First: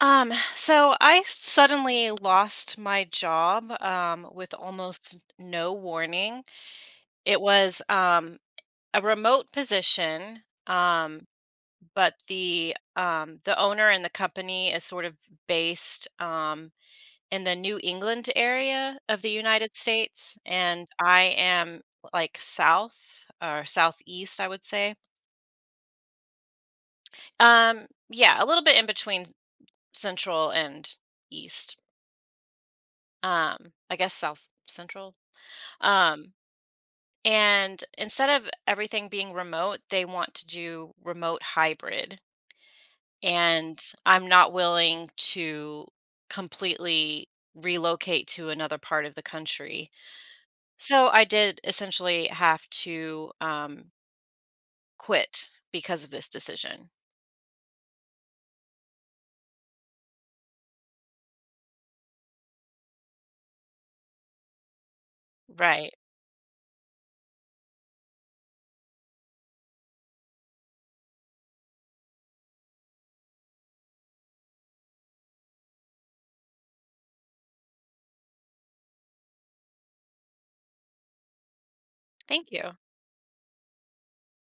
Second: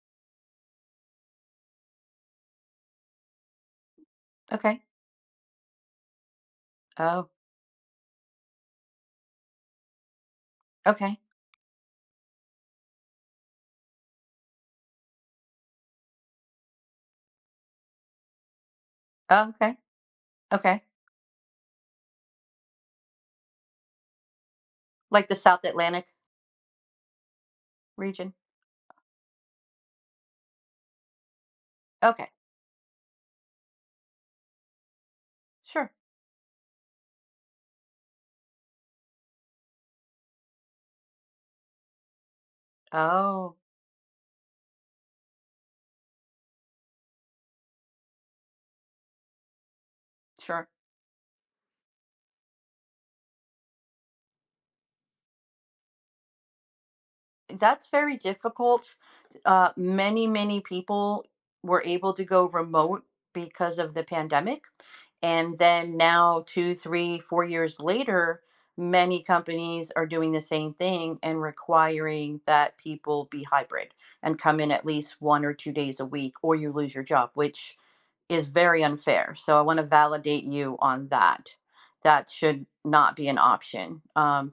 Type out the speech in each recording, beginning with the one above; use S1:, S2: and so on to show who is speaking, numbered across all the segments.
S1: So I suddenly lost my job with
S2: Okay.
S1: almost no warning.
S2: Oh,
S1: It was a remote position,
S2: okay.
S1: um, but the owner and the company is sort of based in the New England area of the
S2: Oh,
S1: United
S2: okay.
S1: States,
S2: Okay.
S1: and I am like south or southeast, I would say.
S2: Like the South Atlantic
S1: Um,
S2: region?
S1: yeah, a little bit in between central and east.
S2: Okay.
S1: um I guess south central.
S2: Sure.
S1: um and instead of everything being remote, they want to do remote hybrid,
S2: Oh,
S1: and I'm not willing to completely relocate to another part of the country.
S2: sure.
S1: So I did essentially have to quit because of this decision.
S2: That's very difficult. Many, many people were able to go remote because of the pandemic. And
S1: Right.
S2: then now, two, three, 4 years later, many companies are doing the same thing and requiring that people be hybrid and come in at least 1 or 2 days a week, or you lose your job, which is very unfair. So I want to validate you on that. That
S1: Thank you.
S2: should not be an option.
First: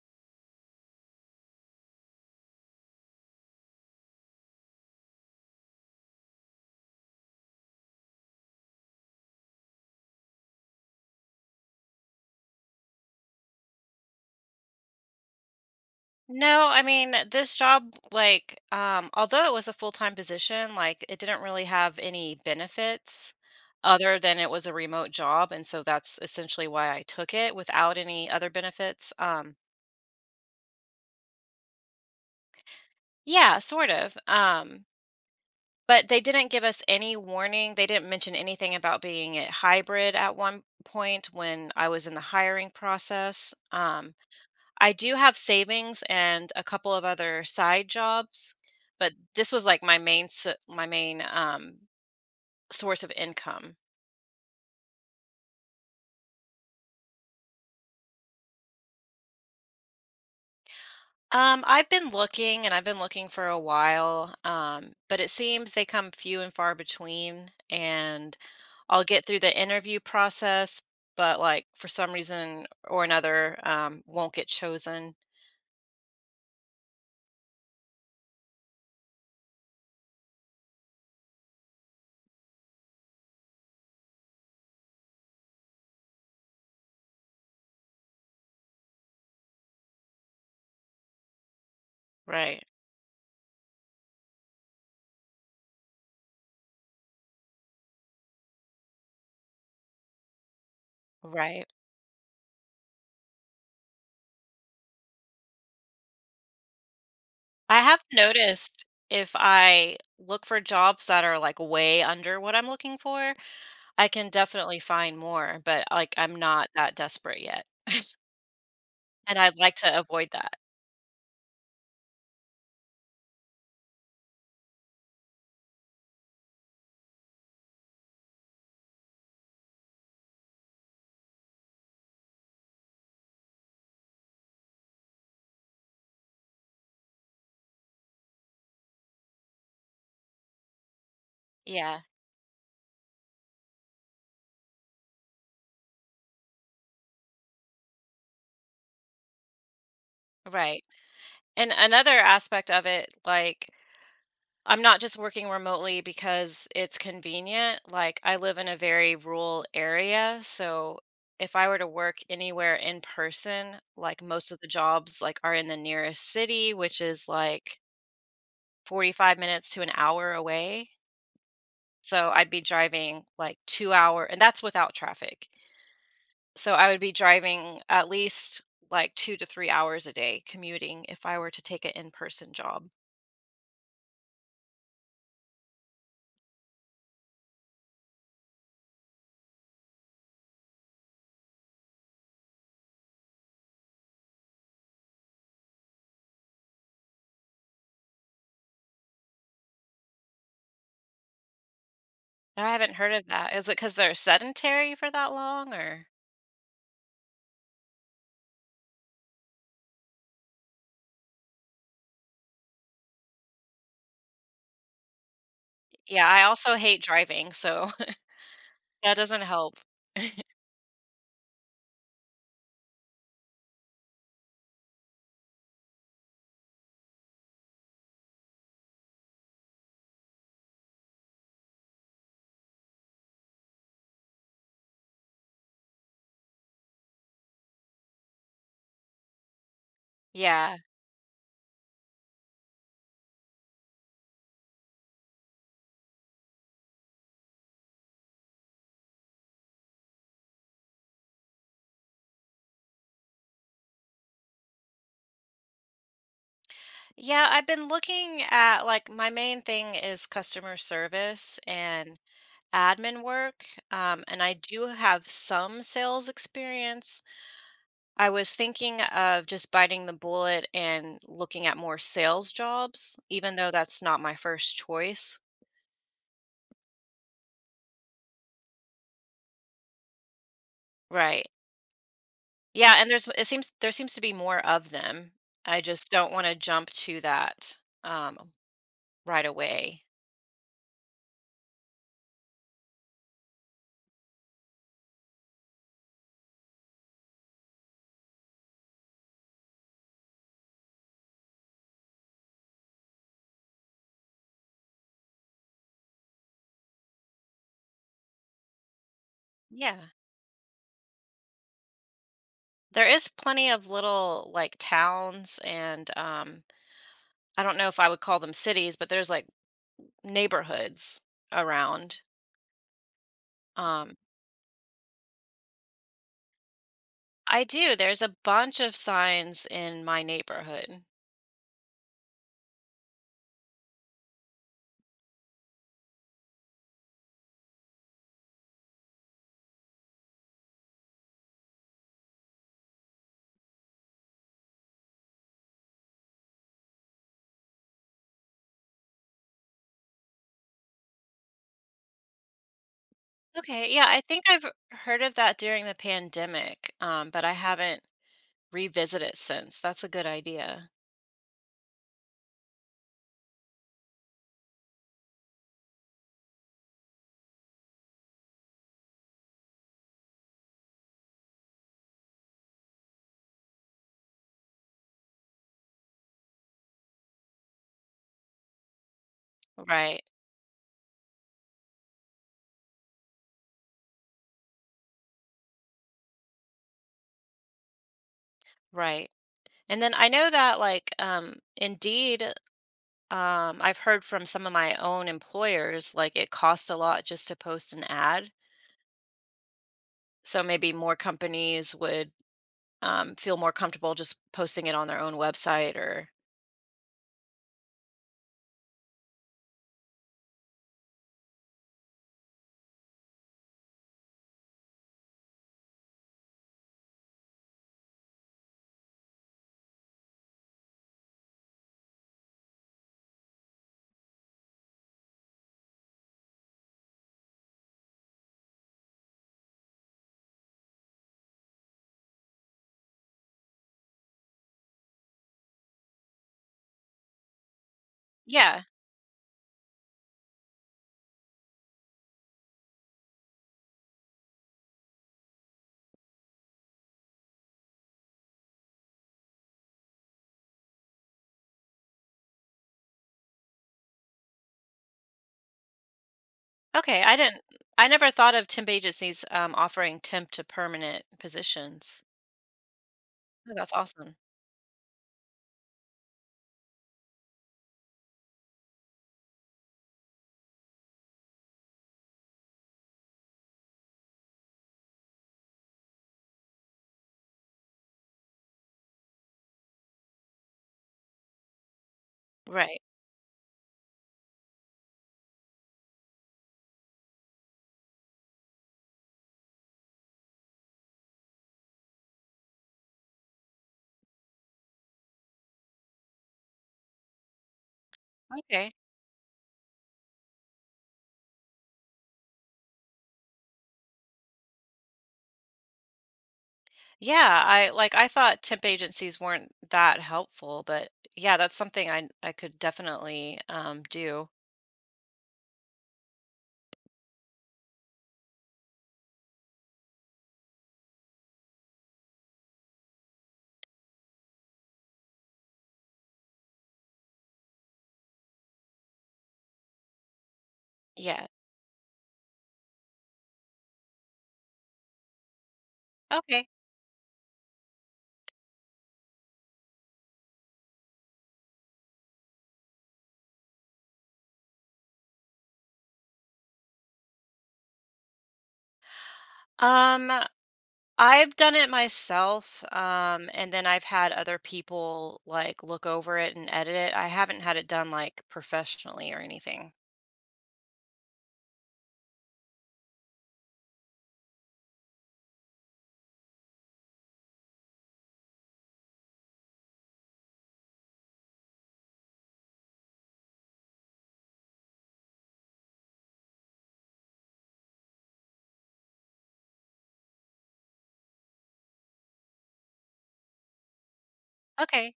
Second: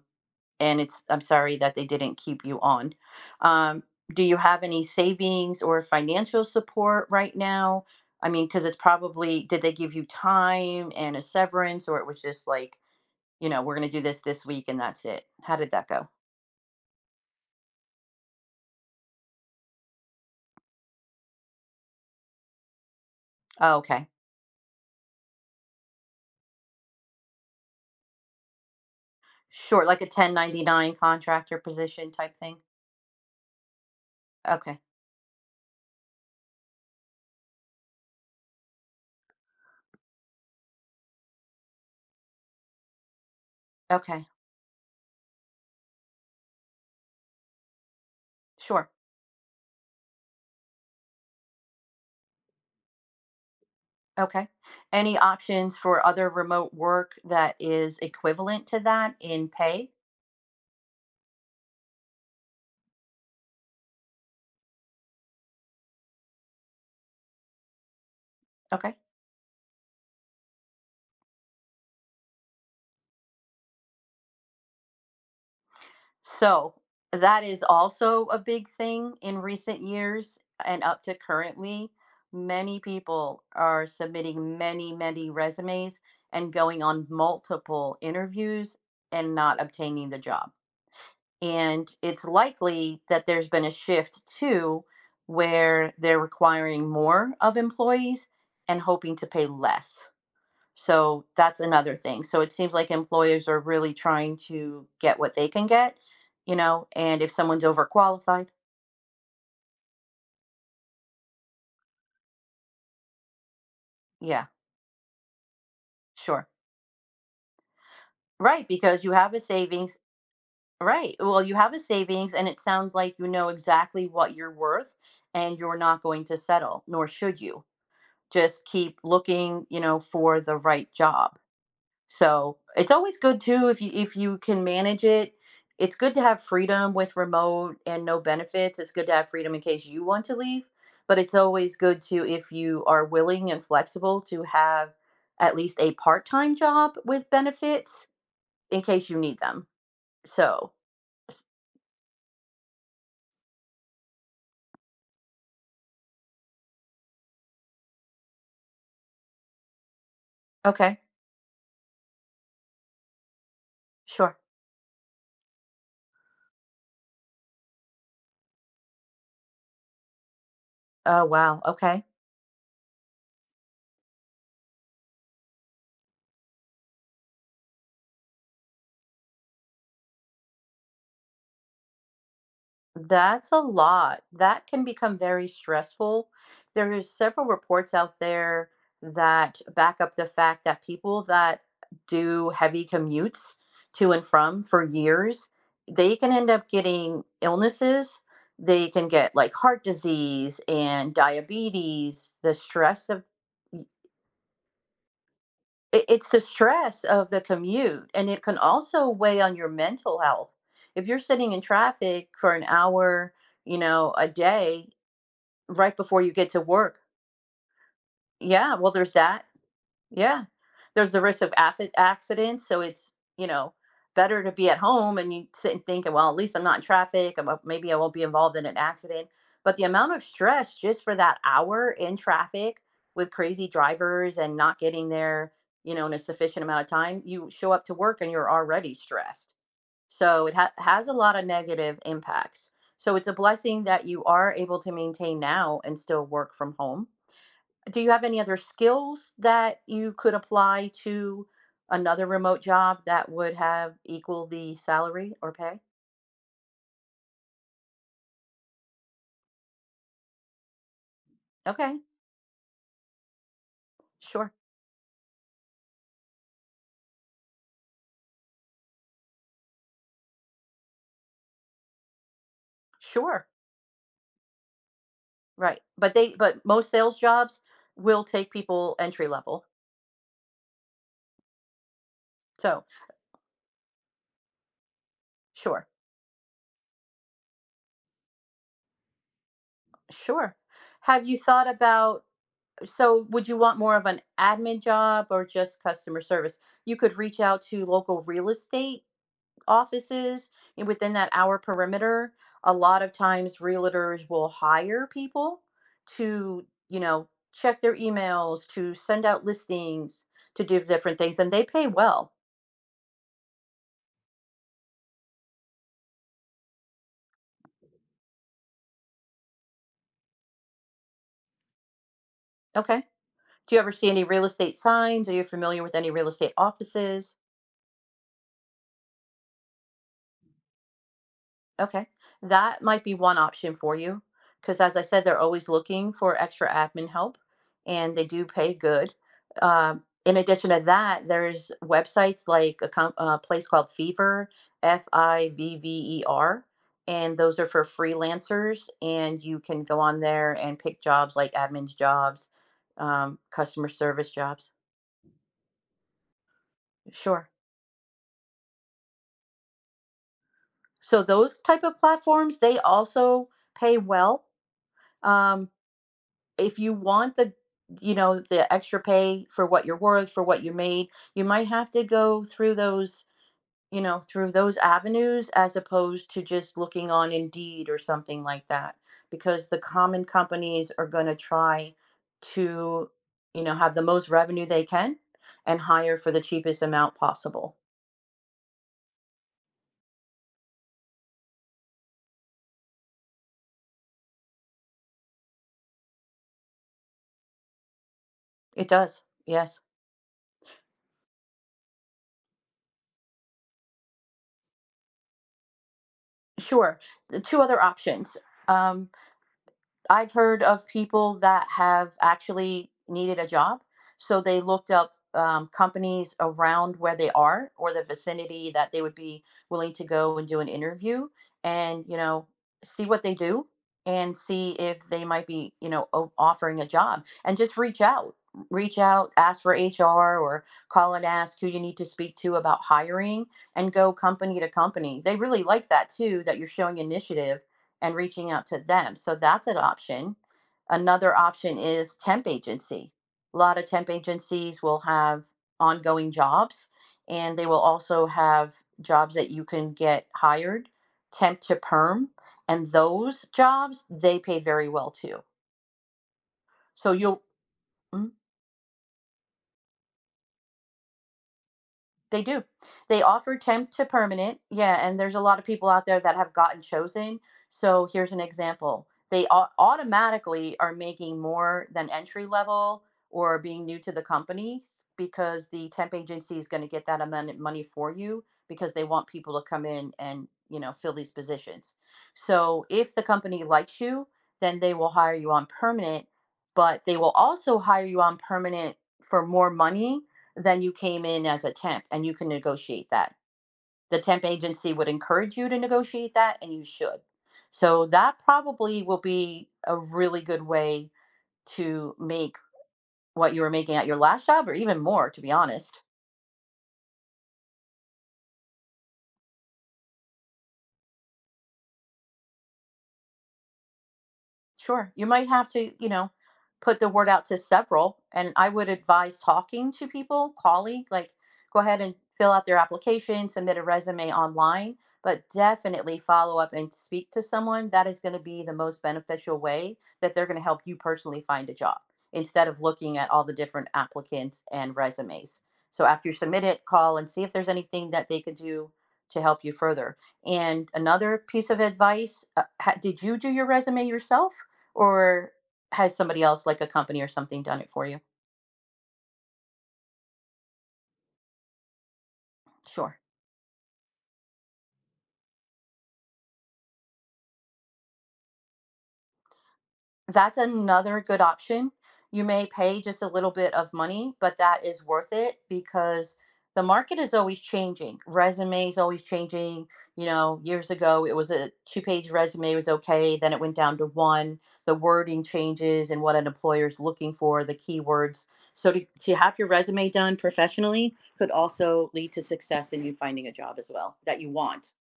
S2: And it's I'm sorry that they didn't keep you on. Um, do you have any savings or financial support right now? I mean, because it's probably did they give you time and a severance, or it was just like we're gonna do this week and that's it. How did that go?
S1: No, I mean, this job, like, although it was a full-time position, like, it didn't really have any benefits
S2: Oh, okay,
S1: other than it was a remote job, and so that's essentially why I took it without any other benefits.
S2: sure, like a 1099 contractor position type thing.
S1: Yeah, sort of.
S2: Okay,
S1: But they didn't give us any warning. They didn't mention anything about being a hybrid at one point when I was in the hiring process.
S2: okay,
S1: I do have savings and a couple of other side jobs,
S2: sure.
S1: but this was like my main, source of income.
S2: Okay. Any options for other remote work that is equivalent to that in pay?
S1: I've been looking, and I've been looking for a while, but it seems they come few and far between, and
S2: Okay.
S1: I'll get through the interview process, but, like, for some reason or another, won't get chosen.
S2: So that is also a big thing in recent years and up to currently. Many people are submitting many, many resumes and going on multiple interviews and not obtaining the job. And it's
S1: Right,
S2: likely that there's been a shift too, where they're requiring more of employees and hoping to pay less. So that's
S1: right.
S2: another thing. So it seems like employers are really trying to get what they can get, and if someone's
S1: I have
S2: overqualified,
S1: noticed if I look for jobs that are, like, way under what I'm looking for, I can
S2: yeah,
S1: definitely find more, but, like, I'm
S2: sure.
S1: not that desperate yet,
S2: Right, because you have
S1: and
S2: a
S1: I'd like to
S2: savings,
S1: avoid that.
S2: right. Well, you have a savings and it sounds like you know exactly what you're worth and you're not going to settle, nor should you. Just keep looking for the right job. So it's always good too if you can manage it. It's good to have freedom with remote and no benefits. It's good to have freedom in case you want to leave, but it's always good
S1: Yeah,
S2: to if you are willing and flexible to have at least a part-time job with benefits in case you need them. So,
S1: right.
S2: s-
S1: And another aspect of it, like, I'm not just working remotely because it's convenient, like, I live in a very rural area, so
S2: okay,
S1: if I were to work anywhere in person, like,
S2: sure.
S1: most of the jobs, like, are in the nearest city, which is, like, 45 minutes to an hour away,
S2: Oh wow, okay.
S1: so I'd be driving, like, 2 hour and that's without traffic. So I would be driving at least like 2 to 3 hours a day commuting if I were to take an in-person job.
S2: That's a lot. That can become very stressful. There is several reports out there that back up the fact that people that do heavy commutes to and from for years, they can end up getting illnesses. They can get like heart disease and diabetes. The
S1: I haven't
S2: stress
S1: heard
S2: of
S1: of that. Is it because it 'cause they're sedentary for that long,
S2: it
S1: or...
S2: it's the stress of the commute, and it can also weigh on your mental health. If you're sitting in traffic for an hour, a day right before
S1: Yeah,
S2: you
S1: I
S2: get to
S1: also
S2: work,
S1: hate driving, so
S2: yeah, well, there's
S1: that doesn't
S2: that.
S1: help.
S2: Yeah. There's the risk of accidents. So it's better to be at home and you sit and think, well, at least I'm not in traffic. Maybe I won't be involved in an accident. But the amount of stress just for that hour in traffic with crazy drivers and not getting there, in a sufficient amount of time, you show up to work and you're already stressed. So it
S1: Yeah.
S2: has a lot of negative impacts. So it's a blessing that you are able to maintain now and still work from home. Do you have any other skills that you could apply to another remote job that would have equal the salary or pay?
S1: Yeah, I've been looking at, like, my main thing is customer service
S2: Okay,
S1: and admin work, and I
S2: sure,
S1: do have some sales experience. I was thinking of just biting the bullet and looking at more sales jobs,
S2: sure,
S1: even though that's not my first choice.
S2: right. But most sales jobs will take people entry level.
S1: Right.
S2: So
S1: Yeah, and there seems to be more of them. I
S2: sure,
S1: just don't want to jump to that um right away.
S2: sure. Have you thought about? So would you want more of an admin job or just customer service? You could reach out to local real estate offices and within that hour perimeter, a lot of times realtors will hire people to, check their emails, to send out
S1: Yeah.
S2: listings, to do different things, and they pay well.
S1: There is plenty of little, like, towns and I don't know if I would call them cities, but there's, like, neighborhoods around.
S2: Okay. Do you ever see
S1: Um
S2: any real estate signs? Are you familiar with any real estate offices?
S1: I do. There's a bunch of signs in my neighborhood.
S2: Okay, that might be one option for you, because as I said, they're always looking for extra admin help, and they do pay good. In addition to that, there's websites like a place called Fiverr, Fivver, and those are for freelancers, and you can go on there and pick jobs like admin's jobs, customer
S1: Okay, yeah, I
S2: service
S1: think I've
S2: jobs.
S1: heard of that during the pandemic, but
S2: Sure.
S1: I haven't revisited it since. That's a good idea.
S2: So those type of platforms, they also pay well, um, if you want the you know the extra pay for what you're worth for what you made, you might have to go through those avenues as opposed to just looking on Indeed or something like that, because the
S1: Right,
S2: common companies are going to try to have the most revenue they can and hire for the cheapest amount possible.
S1: right. And then I know that, like, Indeed, I've heard from some of my own employers, like, it costs a lot just to post an ad.
S2: It does, yes.
S1: So maybe more companies would feel more comfortable just posting it on their own website, or...
S2: Sure, the two other options, um, I've heard of people that have actually needed a job. So they looked up companies around where they are or the vicinity that they would be willing to go and do an interview and, see what they do and see if they might be, offering a job and just reach out. Reach out, ask for HR or call and ask who you need to speak to about hiring and go company to company. They really like that too, that you're showing initiative and reaching out to
S1: Yeah.
S2: them. So that's an option. Another option is temp agency. A lot of temp agencies will have ongoing jobs and they will also have jobs that you can get hired, temp to perm, and those jobs they pay very well too. So
S1: Okay,
S2: you'll.
S1: I never
S2: Mhm.
S1: thought of temp agencies offering temp to permanent positions.
S2: They do. They offer
S1: Oh,
S2: temp
S1: that's
S2: to
S1: awesome.
S2: permanent. Yeah, and there's a lot of people out there that have gotten chosen. So here's an example. They automatically are making more than entry level or being new to the companies, because the temp agency is going to get that amount of money for you because they want people to come in and, fill these positions. So
S1: Right.
S2: if the company likes you, then they will hire you on permanent, but they will also hire you on permanent for more money then you came in as a temp, and you can negotiate that. The temp agency would encourage you to negotiate that and you should. So that
S1: Okay.
S2: probably will be a really good way to make what you were making at your last job or even more, to be honest.
S1: Yeah, I, like, I thought temp agencies weren't that helpful, but yeah, that's something I could definitely do.
S2: Sure. You might have to, put the word out to several. And I would advise talking to people, calling, like go ahead and fill out their application, submit a resume online, but definitely follow up and speak to someone. That is going to be the most beneficial way that they're going to help you personally
S1: Yeah.
S2: find a job instead of looking at all the different applicants and resumes. So after you submit
S1: Okay.
S2: it, call and see if there's anything that they could do to help you further. And another piece of advice, did you do your resume yourself? Or has somebody else like a company or something done it for you?
S1: Um I've done it myself,
S2: Sure.
S1: and then I've had other people, like, look over it and edit it. I haven't had it done, like, professionally or anything.
S2: That's another good option. You may pay just a little bit of money, but that is worth it because the market is always changing. Resumes always changing. You know, years ago it was a two-page resume was okay, then it went down to one. The wording changes and what an employer is looking for, the keywords. So to have your resume done professionally could also lead to success in you finding a job as well that you want.
S1: Okay.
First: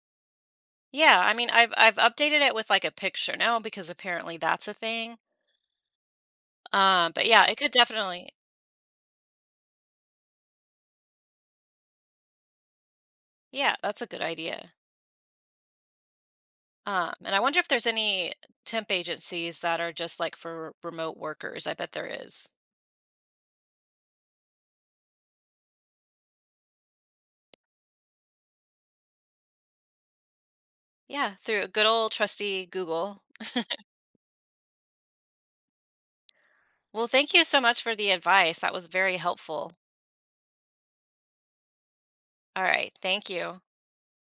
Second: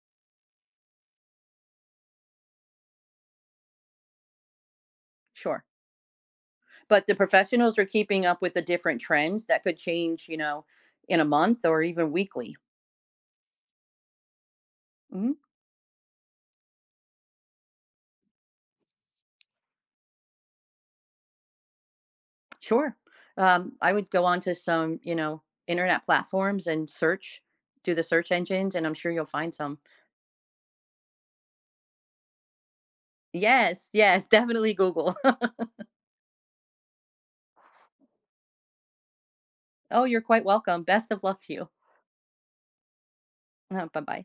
S1: Yeah, I mean I've updated it with, like, a picture now, because apparently that's a thing.
S2: Sure. But the
S1: But yeah, it could
S2: professionals are keeping
S1: definitely...
S2: up with the different trends that could change, in a month or even weekly.
S1: Yeah, that's a good idea.
S2: Mhm.
S1: And I wonder if there's any temp agencies that are just, like, for remote workers. I bet there is.
S2: Sure. I would go onto some, internet platforms and search, do the search engines, and I'm sure you'll find some.
S1: Yeah, through a good old trusty Google.
S2: Yes, yes, definitely Google.
S1: Well, thank you so much for the advice. That was very helpful.
S2: Oh, you're quite welcome. Best of luck to you.
S1: All right. Thank you.
S2: Bye bye.